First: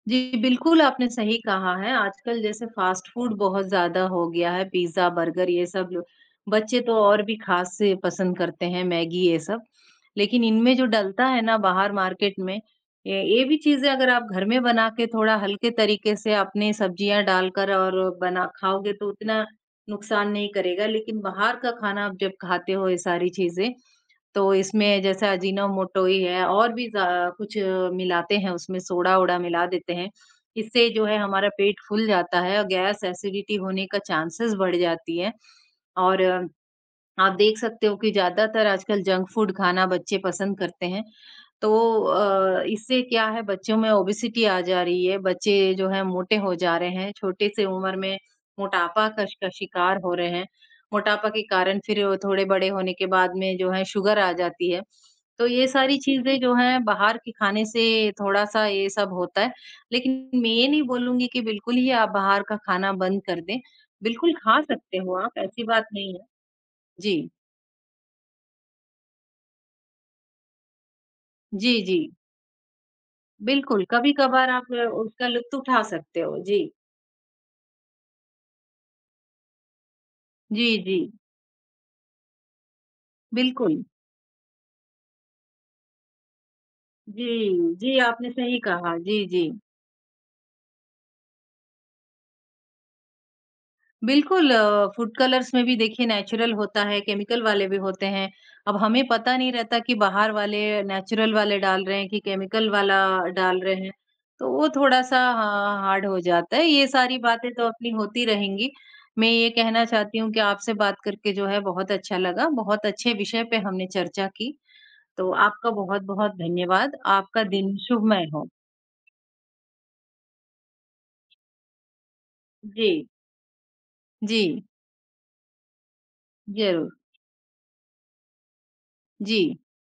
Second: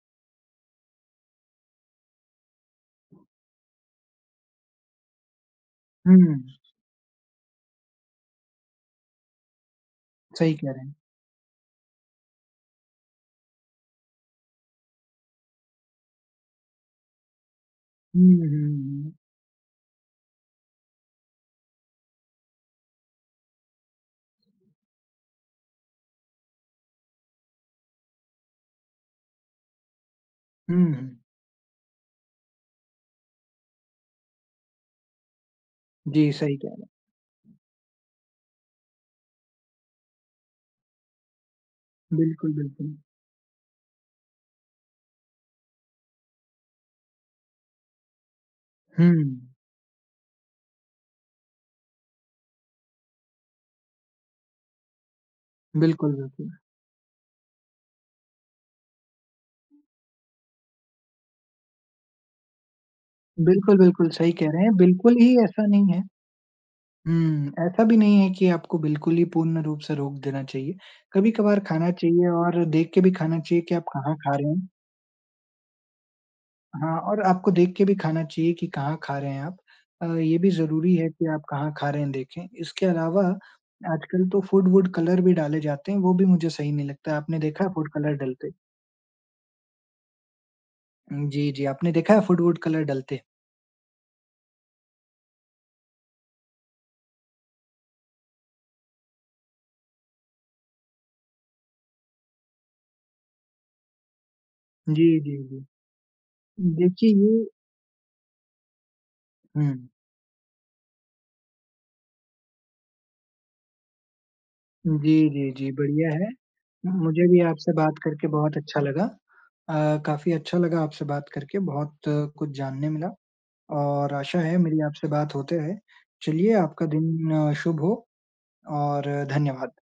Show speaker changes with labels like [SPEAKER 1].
[SPEAKER 1] जी, बिल्कुल आपने सही कहा है। आजकल जैसे फास्ट फूड बहुत ज़्यादा हो गया है पिज्जा, बर्गर ये सब जो
[SPEAKER 2] हुँ।
[SPEAKER 1] बच्चे तो और भी खास से पसंद करते हैं मैगी ये सब। लेकिन
[SPEAKER 2] सही कह
[SPEAKER 1] इनमें जो
[SPEAKER 2] रहे हैं।
[SPEAKER 1] डलता है ना बाहर मार्केट में ये ये भी चीज़ें अगर आप घर में बनाकर थोड़ा हल्के तरीक़े से अपनी सब्जियाँ डालकर और
[SPEAKER 2] हुँ,
[SPEAKER 1] बना
[SPEAKER 2] हुँ,
[SPEAKER 1] खाओगे तो
[SPEAKER 2] हुँ।
[SPEAKER 1] उतना नुकसान नहीं करेगा। लेकिन बाहर का खाना आप जब खाते हो ये सारी चीज़ें तो इसमें जैसे अजीनोमोटो ही है और भी ज कुछ मिलाते हैं उसमें सोडा-ओडा मिला देते हैं। इससे
[SPEAKER 2] हुँ,
[SPEAKER 1] जो है
[SPEAKER 2] हुँ।
[SPEAKER 1] हमारा पेट फूल जाता है और गैस एसिडिटी होने का चांसेस बढ़ जाती है। और,
[SPEAKER 2] जी, सही कह रहे
[SPEAKER 1] आप
[SPEAKER 2] हैं।
[SPEAKER 1] देख सकते हो कि ज़्यादातर आजकल जंक फूड खाना बच्चे पसंद करते हैं तो
[SPEAKER 2] बिल्कुल,
[SPEAKER 1] अ, इससे
[SPEAKER 2] बिल्कुल।
[SPEAKER 1] क्या है बच्चों में ओबेसिटी आ जा रही है। बच्चे जो हैं मोटे हो जा रहे हैं, छोटी-सी उम्र में मोटापा कस का
[SPEAKER 2] हुँ।
[SPEAKER 1] शिकार हो रहे हैं। मोटापा के कारण फिर थोड़े बड़े होने के बाद में जो है सुगर आ जाती है, तो ये सारी
[SPEAKER 2] बिल्कुल,
[SPEAKER 1] चीज़ें
[SPEAKER 2] बिल्कुल।
[SPEAKER 1] जो हैं बाहर के खाने से थोड़ा-सा ये सब होता है। लेकिन मैं ये नहीं बोलूँगी कि बिल्कुल ही आप बाहर का खाना बंद कर दें।
[SPEAKER 2] बिल्कुल, बिल्कुल, सही
[SPEAKER 1] बिल्कुल
[SPEAKER 2] कह
[SPEAKER 1] खा
[SPEAKER 2] रहे हैं।
[SPEAKER 1] सकते
[SPEAKER 2] बिल्कुल
[SPEAKER 1] हो
[SPEAKER 2] ही
[SPEAKER 1] आप ऐसी
[SPEAKER 2] ऐसा
[SPEAKER 1] बात
[SPEAKER 2] नहीं है।
[SPEAKER 1] नहीं है। जी।
[SPEAKER 2] हुँ, ऐसा भी नहीं है कि आपको बिल्कुल ही पूर्ण रूप से रोक देना चाहिए। कभी-कभार
[SPEAKER 1] जी,
[SPEAKER 2] खाना
[SPEAKER 1] जी।
[SPEAKER 2] चाहिए और देख के भी खाना चाहिए कि आप
[SPEAKER 1] बिल्कुल,
[SPEAKER 2] कहाँ खा
[SPEAKER 1] कभी-कभार
[SPEAKER 2] रहे
[SPEAKER 1] आप
[SPEAKER 2] हैं।
[SPEAKER 1] उसका लुत्फ उठा सकते हो। जी।
[SPEAKER 2] हाँ, और आपको देख के भी खाना चाहिए कि कहाँ खा रहे हैं आप। अ, ये भी
[SPEAKER 1] जी,
[SPEAKER 2] ज़रूरी है
[SPEAKER 1] जी।
[SPEAKER 2] कि आप कहाँ खा रहे हैं देखें। इसके अलावा
[SPEAKER 1] बिल्कुल।
[SPEAKER 2] आजकल तो फूड-वूड कलर भी डाले जाते हैं, वो भी मुझे सही नहीं लगता।
[SPEAKER 1] जी।
[SPEAKER 2] आपने देखा है फूड
[SPEAKER 1] जी,
[SPEAKER 2] कलर
[SPEAKER 1] आपने
[SPEAKER 2] डलते?
[SPEAKER 1] सही कहा। जी, जी।
[SPEAKER 2] उम, जी, जी। आपने देखा है फूड-वूड कलर डलते?
[SPEAKER 1] बिल्कुल फूड कलर्स में भी देखिए नेचुरल होता है, केमिकल वाले भी होते हैं। अब हमें पता नहीं रहता कि बाहर वाले नेचुरल वाले डाल रहे हैं कि केमिकल वाला डाल रहे हैं, तो वो
[SPEAKER 2] जी,
[SPEAKER 1] थोड़ा-सा
[SPEAKER 2] जी, जी।
[SPEAKER 1] हाँ हार्ड हो जाता है।
[SPEAKER 2] उ
[SPEAKER 1] ये
[SPEAKER 2] देखिए
[SPEAKER 1] सारी
[SPEAKER 2] ये
[SPEAKER 1] बातें तो अपनी होती रहेंगी मैं ये कहना
[SPEAKER 2] हुँ।
[SPEAKER 1] चाहती हूँ कि आपसे बात करके जो है बहुत अच्छा लगा। बहुत अच्छे विषय पे हमने चर्चा की,
[SPEAKER 2] उ, जी,
[SPEAKER 1] तो
[SPEAKER 2] जी,
[SPEAKER 1] आपका
[SPEAKER 2] जी, बढ़िया है।
[SPEAKER 1] बहुत-बहुत धन्यवाद
[SPEAKER 2] मुझे भी
[SPEAKER 1] आपका
[SPEAKER 2] आपसे
[SPEAKER 1] दिन
[SPEAKER 2] बात करके
[SPEAKER 1] शुभमय हो।
[SPEAKER 2] बहुत अच्छा लगा। अ, काफ़ी अच्छा लगा आपसे बात करके। बहुत कुछ जानने
[SPEAKER 1] जी।
[SPEAKER 2] मिला, और आशा है
[SPEAKER 1] जी।
[SPEAKER 2] मेरी आपसे बात होते रहे चलिए आपका
[SPEAKER 1] ज़रूर।
[SPEAKER 2] दिन शुभ हो और,
[SPEAKER 1] जी।
[SPEAKER 2] धन्यवाद।